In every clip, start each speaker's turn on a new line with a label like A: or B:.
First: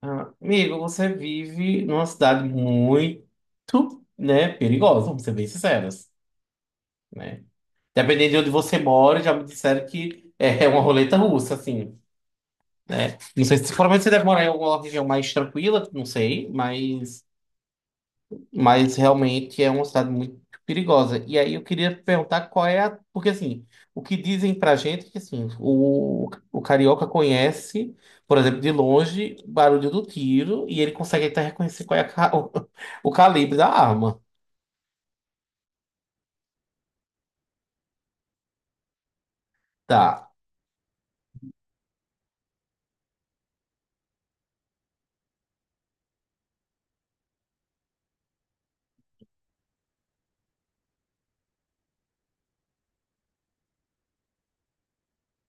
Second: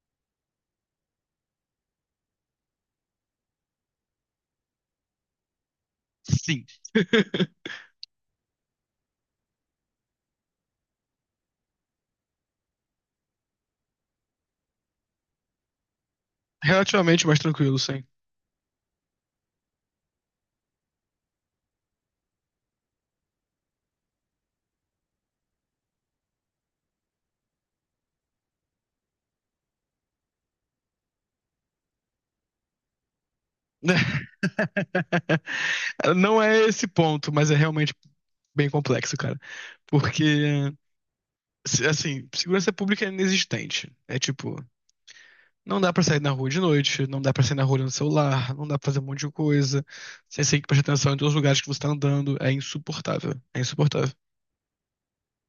A: Ah, Amigo, você vive numa cidade muito, né, perigosa, vamos ser bem sinceros,
B: Sim.
A: né? Dependendo de onde você mora, já me disseram que é uma roleta russa, assim, né? Não sei se provavelmente você deve morar em alguma região mais tranquila, não sei, mas
B: Relativamente mais tranquilo, sim.
A: Mas realmente é uma cidade muito perigosa. E aí eu queria perguntar qual é a. Porque assim, o que dizem pra gente é que assim, o carioca conhece, por exemplo, de longe, o barulho do tiro e ele consegue até reconhecer qual é a calibre da arma.
B: Não é esse ponto, mas é realmente bem complexo, cara.
A: Tá.
B: Porque, assim, segurança pública é inexistente. É tipo, não dá pra sair na rua de noite, não dá pra sair na rua no celular, não dá pra fazer um monte de coisa. Você tem que prestar atenção em todos os lugares que você tá andando. É insuportável. É insuportável.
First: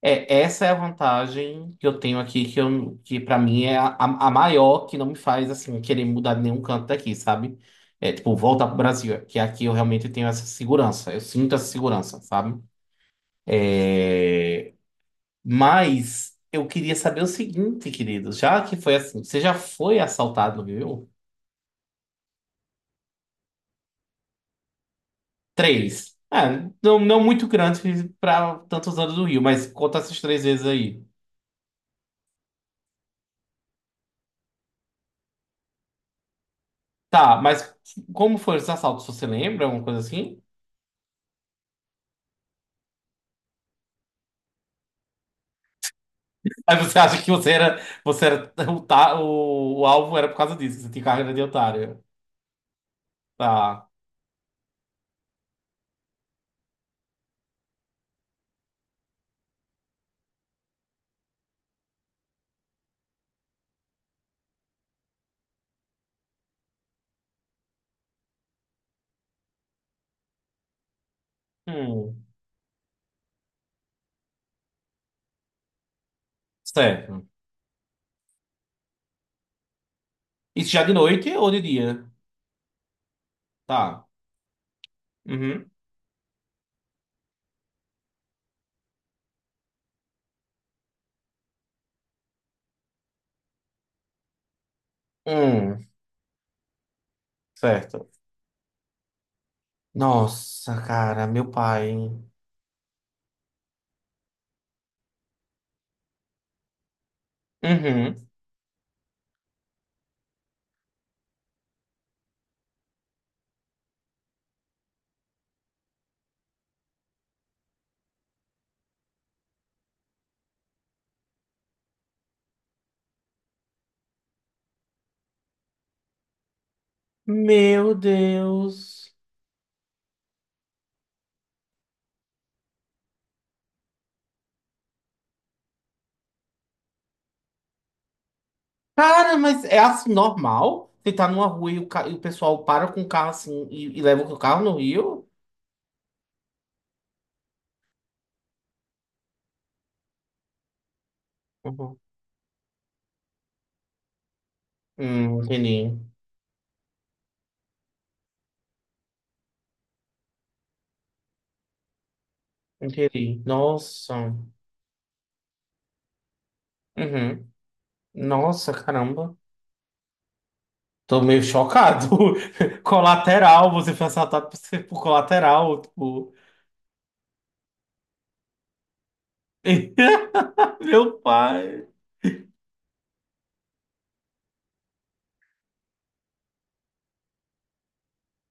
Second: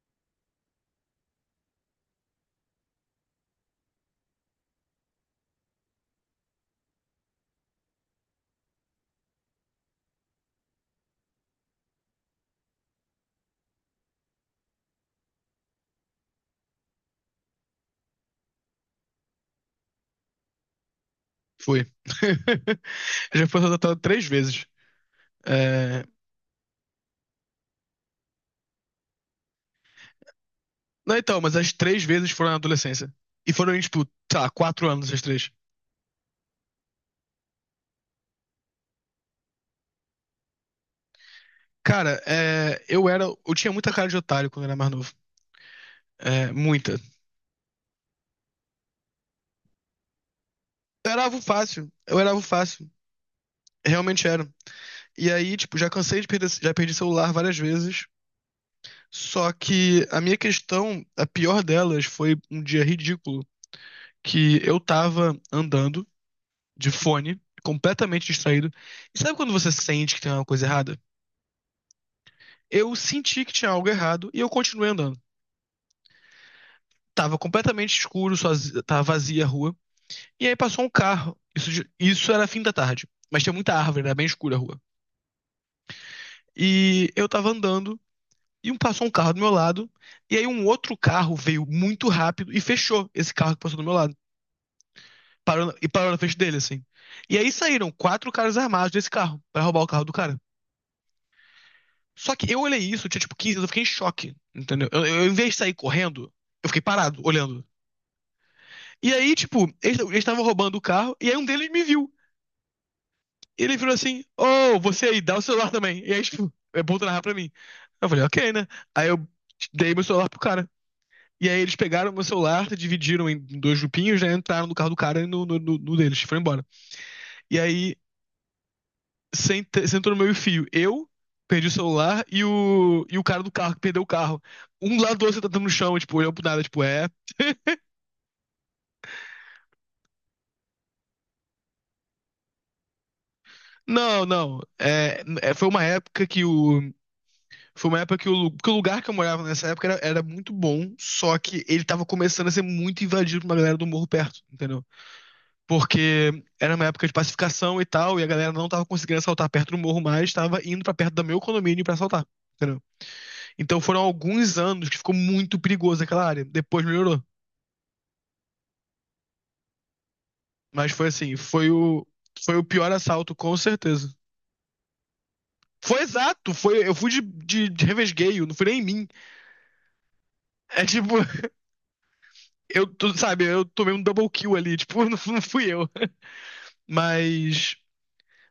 A: É, essa é a vantagem que eu tenho aqui, que, eu, que para mim é a maior, que não me faz assim querer mudar de nenhum canto daqui, sabe? É tipo, voltar pro Brasil, é, que aqui eu realmente tenho essa segurança, eu sinto essa segurança, sabe? Mas eu queria saber o seguinte, querido. Já que foi assim, você já foi assaltado no Rio?
B: Foi. Já foi assaltado três vezes. É,
A: Três. É, não, não muito grande para tantos anos do Rio, mas conta essas três vezes aí.
B: Não, então, mas as três vezes foram na adolescência. E foram, tipo, sei lá, 4 anos as três.
A: Tá, mas como foram os assaltos? Você lembra? Alguma coisa assim?
B: Cara, é, eu era. Eu tinha muita cara de otário quando eu era mais novo. É,
A: Aí
B: muita.
A: você acha que você era o alvo era por causa disso, que você tinha
B: Eu era
A: carreira
B: alvo
A: de
B: fácil.
A: otário.
B: Eu era alvo fácil.
A: Tá.
B: Realmente era. E aí, tipo, já cansei de perder. Já perdi celular várias vezes. Só que a minha questão, a pior delas, foi um dia ridículo que eu tava andando de fone, completamente distraído. E sabe quando você sente que tem alguma coisa errada?
A: Hum,
B: Eu senti que tinha algo errado e eu continuei andando.
A: certo.
B: Tava completamente escuro, sozinho, tava vazia a rua. E aí
A: Isso já
B: passou um
A: de noite
B: carro.
A: ou de
B: Isso, de-
A: dia?
B: isso era fim da tarde. Mas tinha muita árvore,
A: Tá.
B: era bem escura a rua.
A: Uhum.
B: E eu tava andando e passou um carro do meu lado. E aí um outro carro veio muito rápido e fechou esse carro que passou do meu lado. Parou, e
A: Hum,
B: parou na frente dele, assim. E aí saíram
A: certo.
B: quatro caras armados desse carro pra roubar o carro do cara.
A: Nossa, cara, meu pai.
B: Só que eu olhei isso, eu tinha tipo 15, eu fiquei em choque, entendeu? Eu, em vez de sair correndo, eu fiquei parado, olhando.
A: Uhum.
B: E aí, tipo, eles estavam roubando o carro, e aí um deles me viu. E ele virou assim: Oh, você aí, dá o celular também. E aí, tipo, é bom tu narrar pra mim. Eu falei: Ok, né? Aí eu dei meu celular pro cara. E aí eles pegaram meu celular, dividiram em dois grupinhos, né? Entraram no carro do cara e no deles, foram embora. E
A: Meu
B: aí
A: Deus.
B: sentou no meu fio. Eu perdi o celular e o cara do carro que perdeu o carro. Um do lado do outro sentado no chão, tipo, olhando pro nada, tipo, é.
A: Cara, mas é assim normal? Você tá numa rua e e o pessoal para com o carro assim e leva
B: Não,
A: o
B: não.
A: carro no
B: É,
A: rio?
B: é, foi uma época que o, Foi uma época que o, que o lugar que eu morava nessa época era muito bom, só que ele
A: Uhum.
B: tava começando a ser muito invadido por uma galera do morro perto, entendeu?
A: Entendi.
B: Porque era uma época de pacificação e tal, e a galera não tava conseguindo assaltar perto do morro mais, tava indo pra perto do meu condomínio pra assaltar, entendeu?
A: Entendi.
B: Então foram
A: Nossa.
B: alguns anos que ficou muito perigoso aquela área. Depois melhorou.
A: Uhum. Nossa, caramba.
B: Mas foi
A: Tô
B: assim,
A: meio chocado.
B: foi o pior assalto, com
A: Colateral, você foi
B: certeza.
A: assaltado por ser por colateral,
B: Foi
A: tipo.
B: exato, foi, eu fui de revesgueio, não fui nem em mim. É
A: Meu
B: tipo,
A: pai.
B: eu, tu, sabe, eu tomei um double kill ali, tipo, não, não fui eu. Mas,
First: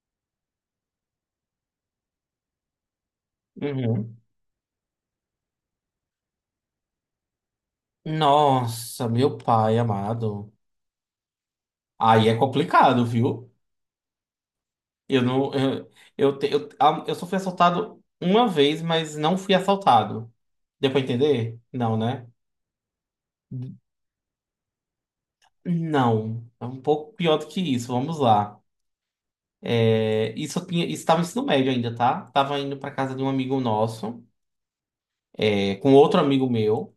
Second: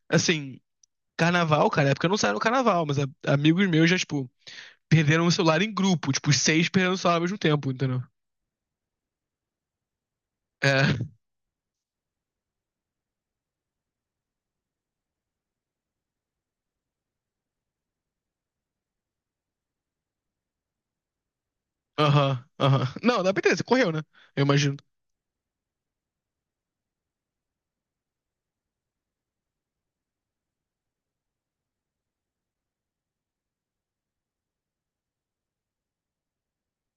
B: assim, carnaval, cara, é porque eu não saio no carnaval, mas amigos meus já,
A: Uhum.
B: tipo, perderam o celular em grupo, tipo, os seis perderam o celular ao mesmo tempo, entendeu?
A: Nossa, meu pai amado.
B: É,
A: Aí é complicado, viu? Eu não. Eu, te- eu, a- eu só fui assaltado uma vez, mas não fui assaltado. Deu pra entender? Não, né?
B: aham, aham. Não, dá pra entender, você correu, né? Eu imagino.
A: Não. É um pouco pior do que isso. Vamos lá. É, isso eu tinha, isso estava no ensino médio ainda, tá? Tava indo pra casa de um amigo nosso, é, com outro amigo meu.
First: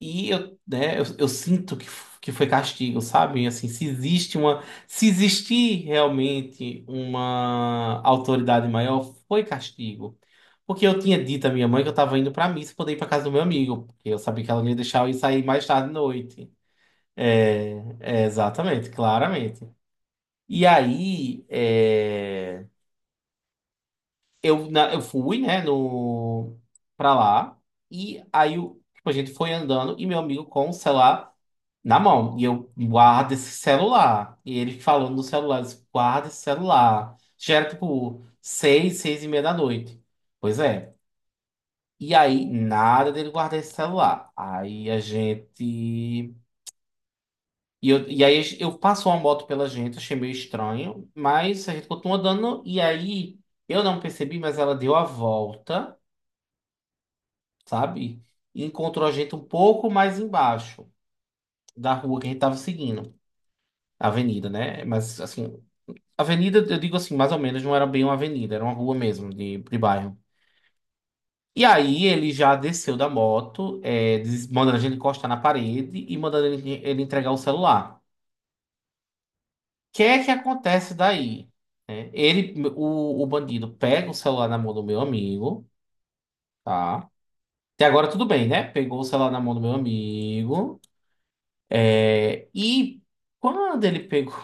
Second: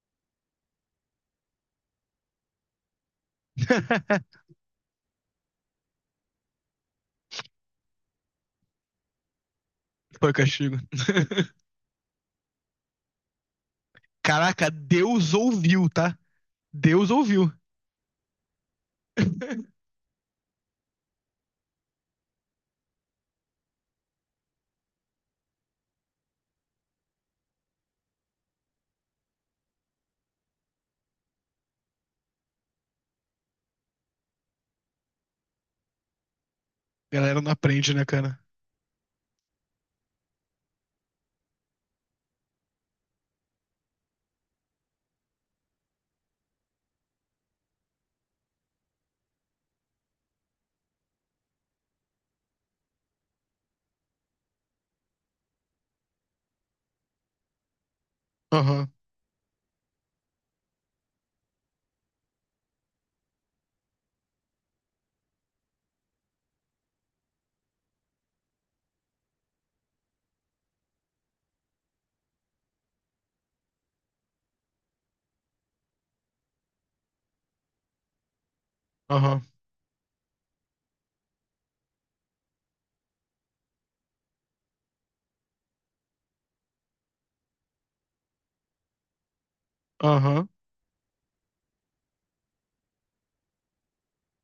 A: E eu, né, eu sinto que, que foi castigo, sabe? Assim, se existe uma, se existir realmente uma autoridade maior, foi castigo.
B: Foi castigo.
A: Porque eu tinha dito à minha mãe que eu estava indo para missa poder ir para casa do meu amigo, porque eu sabia que ela não
B: Caraca,
A: ia deixar eu ir
B: Deus
A: sair mais tarde
B: ouviu,
A: à
B: tá?
A: noite.
B: Deus ouviu.
A: É, exatamente, claramente. E aí, é, eu fui, né, no, pra lá, e aí tipo, a gente foi andando, e meu amigo com o celular na mão. E eu guardo esse celular. E ele falando no celular, eu disse, guarda esse celular.
B: Galera não
A: Já era
B: aprende, né,
A: tipo
B: cara?
A: seis, 6:30 da noite. Pois é. E aí, nada dele guardar esse celular. Aí a gente. E, eu, e aí eu passou uma moto pela gente, achei meio estranho, mas a gente continuou andando. E aí eu não percebi, mas ela deu a volta, sabe? E
B: Aham,
A: encontrou a gente um pouco mais embaixo da rua que a gente tava seguindo. A Avenida, né? Mas assim, Avenida, eu digo assim, mais ou menos, não era bem uma avenida, era uma rua mesmo, de bairro. E aí ele já desceu da moto, é, mandando a gente encostar na parede e mandando ele entregar o celular. O
B: aham,
A: que é que acontece daí? É, ele, o bandido pega o celular na mão do meu amigo, tá? Até agora tudo bem, né? Pegou o celular na mão do meu
B: aham.
A: amigo. É, e quando ele pegou.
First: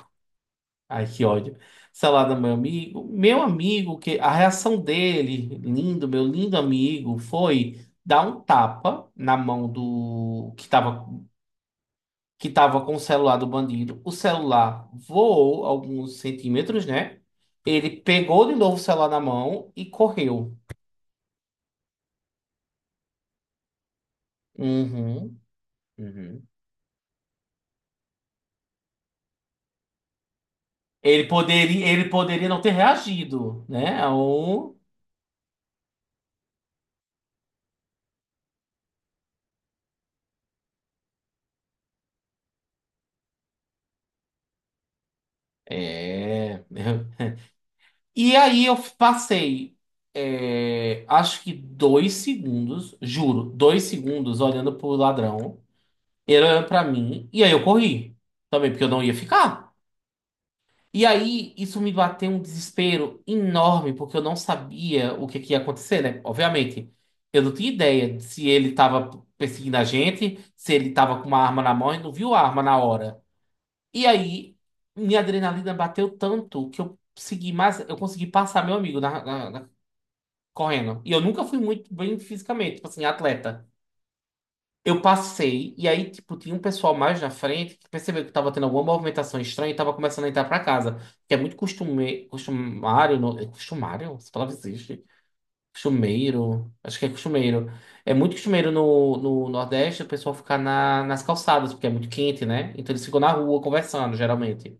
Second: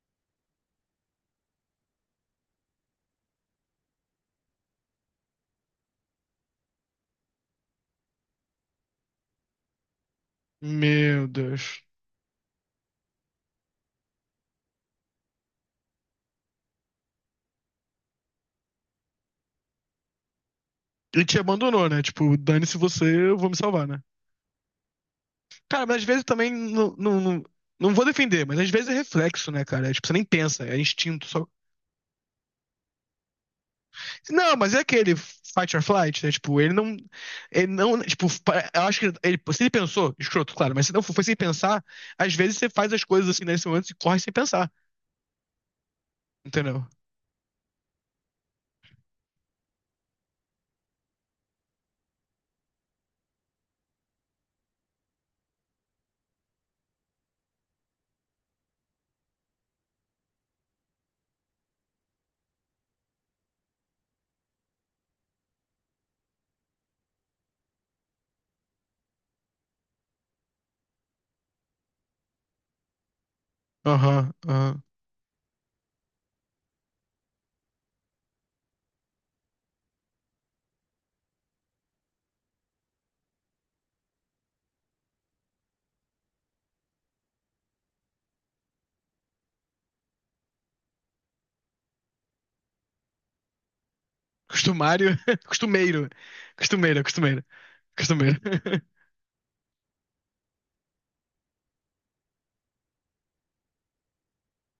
A: Ai, que ódio. Salada, meu amigo. Meu amigo, que a reação dele, lindo, meu lindo amigo, foi dar um tapa na mão do
B: Meu Deus.
A: que tava com o celular do bandido. O celular voou alguns centímetros, né? Ele pegou de novo o celular na mão e correu.
B: E te abandonou, né? Tipo, dane-se você, eu vou me salvar, né?
A: Uhum,
B: Cara, mas às vezes
A: uhum.
B: também não, não, não, não vou defender, mas às vezes é reflexo, né, cara? É, tipo, você nem pensa, é instinto só.
A: Ele poderia não ter reagido, né?
B: Não, mas é aquele fight or flight, né? Tipo, ele não. Ele não. Tipo, eu acho que ele, se ele pensou, escroto, claro, mas se não foi sem pensar, às vezes você faz as coisas assim nesse momento e corre sem pensar,
A: É.
B: entendeu?
A: E aí eu passei, é, acho que 2 segundos, juro, 2 segundos olhando pro ladrão, ele olhando pra mim, e aí eu corri também, porque eu não ia ficar. E aí isso me bateu um desespero enorme, porque eu não sabia que ia acontecer, né? Obviamente, eu não tinha ideia de se ele tava perseguindo a gente, se ele tava com uma arma na mão e não viu a arma na hora. E
B: Aham,
A: aí
B: aham.
A: minha adrenalina bateu tanto que eu consegui mais, eu consegui passar meu amigo na correndo. E eu nunca fui muito bem fisicamente, tipo assim, atleta. Eu passei, e aí, tipo, tinha um pessoal mais na frente que percebeu que tava tendo alguma movimentação estranha e tava começando a entrar pra casa. Que é muito costume... costumário. No... é Costumário? Essa palavra existe?
B: Costumário, costumeiro.
A: Costumeiro. Acho
B: Costumeiro,
A: que é
B: costumeiro.
A: costumeiro. É muito
B: Costumeiro.
A: costumeiro no Nordeste o pessoal ficar na... nas calçadas, porque é muito quente, né? Então eles ficam na rua conversando, geralmente.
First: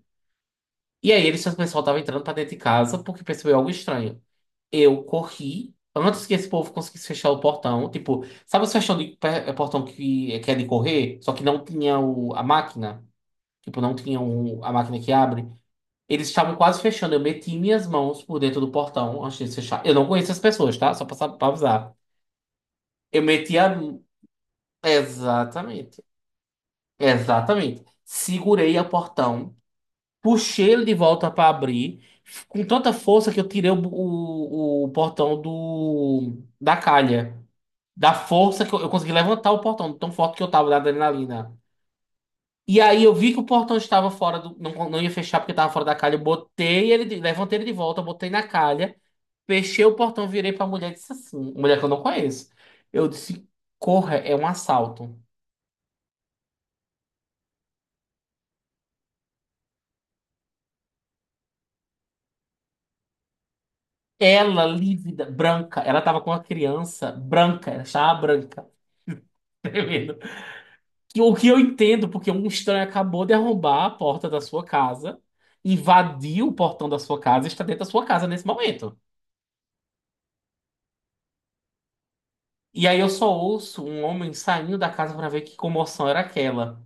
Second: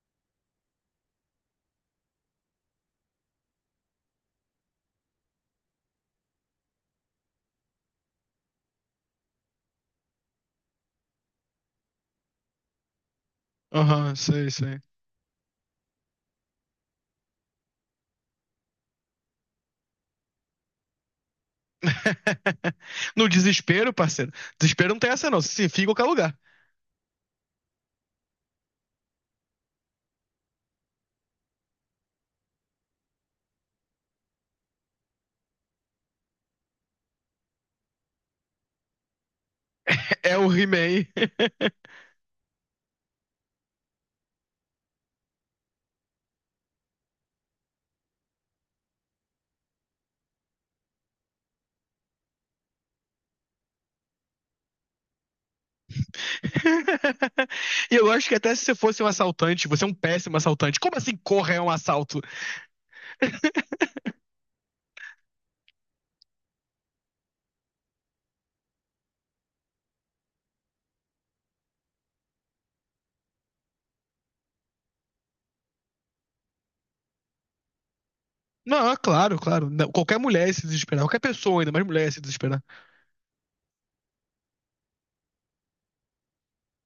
A: E aí, eles, o pessoal tava entrando pra dentro de casa porque percebeu algo estranho. Eu corri antes que esse povo conseguisse fechar o portão. Tipo, sabe o é portão que, é de correr? Só que não tinha a máquina. Tipo, não
B: Aham,
A: tinha
B: sei,
A: a
B: sei.
A: máquina que abre. Eles estavam quase fechando. Eu meti minhas mãos por dentro do portão antes de fechar. Eu não conheço as pessoas, tá? Só pra, pra avisar. Eu
B: No
A: meti a.
B: desespero, parceiro. Desespero não tem essa, não. Você se enfia em
A: Exatamente.
B: qualquer lugar.
A: Exatamente. Segurei o portão, puxei ele de volta pra abrir, com tanta força que eu tirei o portão da calha. Da força que eu consegui levantar o portão, tão
B: É
A: forte que
B: o
A: eu tava da
B: He-Man.
A: adrenalina. E aí eu vi que o portão estava fora do. Não, não ia fechar porque estava fora da calha. Eu botei ele, levantei ele de volta, botei na calha, fechei o portão, virei pra mulher e disse assim: mulher que eu não conheço. Eu disse: corra, é um assalto.
B: E eu acho que até se você fosse um assaltante, você é um péssimo assaltante. Como assim corra é um assalto?
A: Ela, lívida, branca, ela tava com uma criança branca, ela estava branca, tremendo. O que eu entendo, porque um estranho acabou de arrombar a porta da sua casa, invadiu o portão da sua casa e está dentro da sua casa nesse
B: Não, é
A: momento.
B: claro, claro. Não, qualquer mulher ia se desesperar. Qualquer pessoa, ainda mais mulher, ia se desesperar.
A: E aí eu só ouço um homem saindo da casa pra ver que comoção era aquela,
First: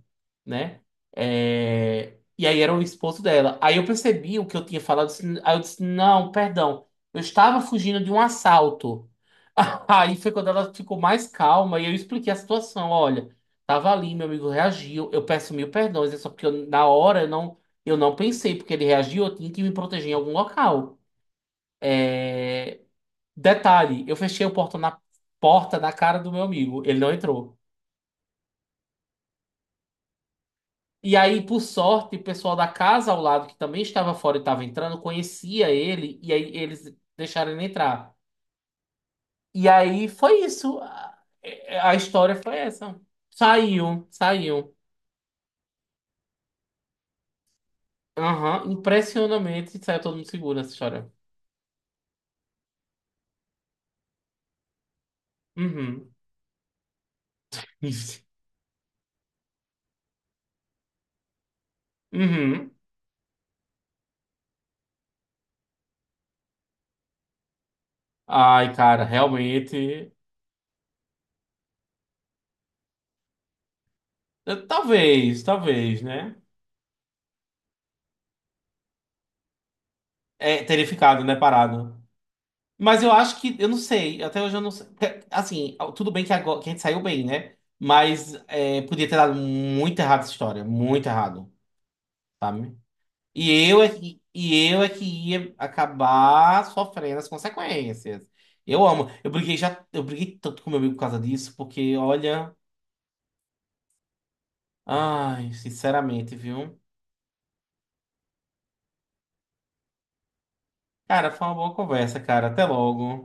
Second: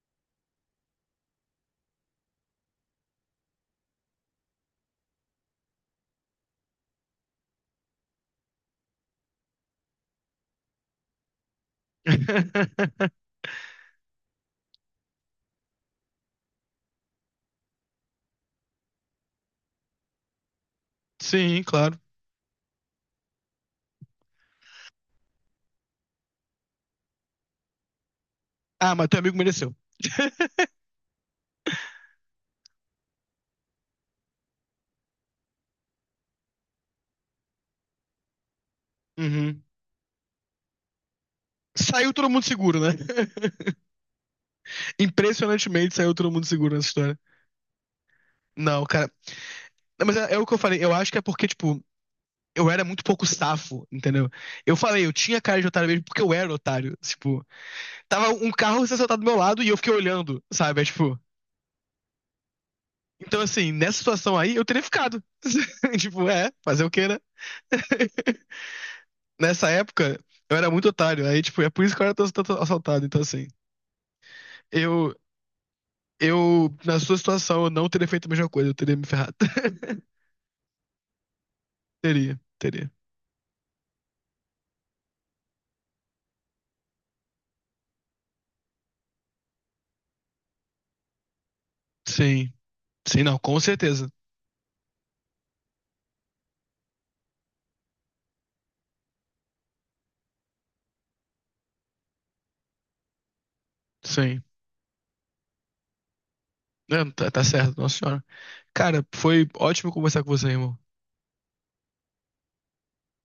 A: né? É, e aí era o esposo dela. Aí eu percebi o que eu tinha falado, assim, aí eu disse, não, perdão, eu estava fugindo de um assalto. Aí foi quando ela ficou mais calma e eu expliquei a situação. Olha, tava ali, meu amigo reagiu, eu peço mil perdões, é só porque na hora eu não pensei, porque ele reagiu, eu tinha que me proteger em algum local.
B: Sim, claro.
A: Detalhe, eu fechei a porta na cara do meu amigo, ele não entrou.
B: Ah, mas teu amigo mereceu.
A: E aí, por sorte, o pessoal da casa ao lado, que também estava fora e estava entrando, conhecia ele, e aí eles deixaram ele entrar.
B: Uhum.
A: E aí foi isso. A
B: Saiu todo
A: história
B: mundo
A: foi
B: seguro, né?
A: essa. Saiu, saiu.
B: Impressionantemente saiu todo mundo seguro nessa história.
A: Aham,
B: Não, cara.
A: impressionantemente saiu
B: Não, mas
A: todo mundo
B: é, é o que
A: seguro
B: eu
A: nessa
B: falei. Eu
A: história.
B: acho que é porque, tipo, eu era muito pouco safo, entendeu? Eu falei, eu tinha cara de otário mesmo
A: Uhum.
B: porque eu era otário. Tipo,
A: Isso.
B: tava um carro se assaltar do meu lado e eu fiquei olhando, sabe? É, tipo.
A: Uhum.
B: Então, assim, nessa situação aí, eu teria ficado. Tipo, é, fazer o quê, né?
A: Ai, cara,
B: Nessa
A: realmente.
B: época, eu era muito otário. Aí, tipo, é por isso que eu era tanto assaltado. Então, assim, eu,
A: Talvez, talvez, né?
B: eu, na sua situação, eu não teria feito a mesma coisa. Eu teria me ferrado.
A: É, teria ficado, né, parado.
B: Teria, teria.
A: Mas eu acho que, eu não sei, até hoje eu não sei. Assim, tudo bem que, agora, que a gente saiu bem, né? Mas é, podia ter dado muito errado essa história, muito errado,
B: Sim.
A: sabe?
B: Sim, não, com
A: E eu é
B: certeza.
A: que, e eu é que ia acabar sofrendo as consequências. Eu amo. Eu briguei já, eu briguei tanto com meu amigo por causa disso, porque olha,
B: Sim.
A: ai, sinceramente, viu?
B: Não, tá, tá certo, nossa senhora. Cara, foi ótimo conversar com você, irmão.
A: Cara, foi uma boa conversa, cara. Até logo.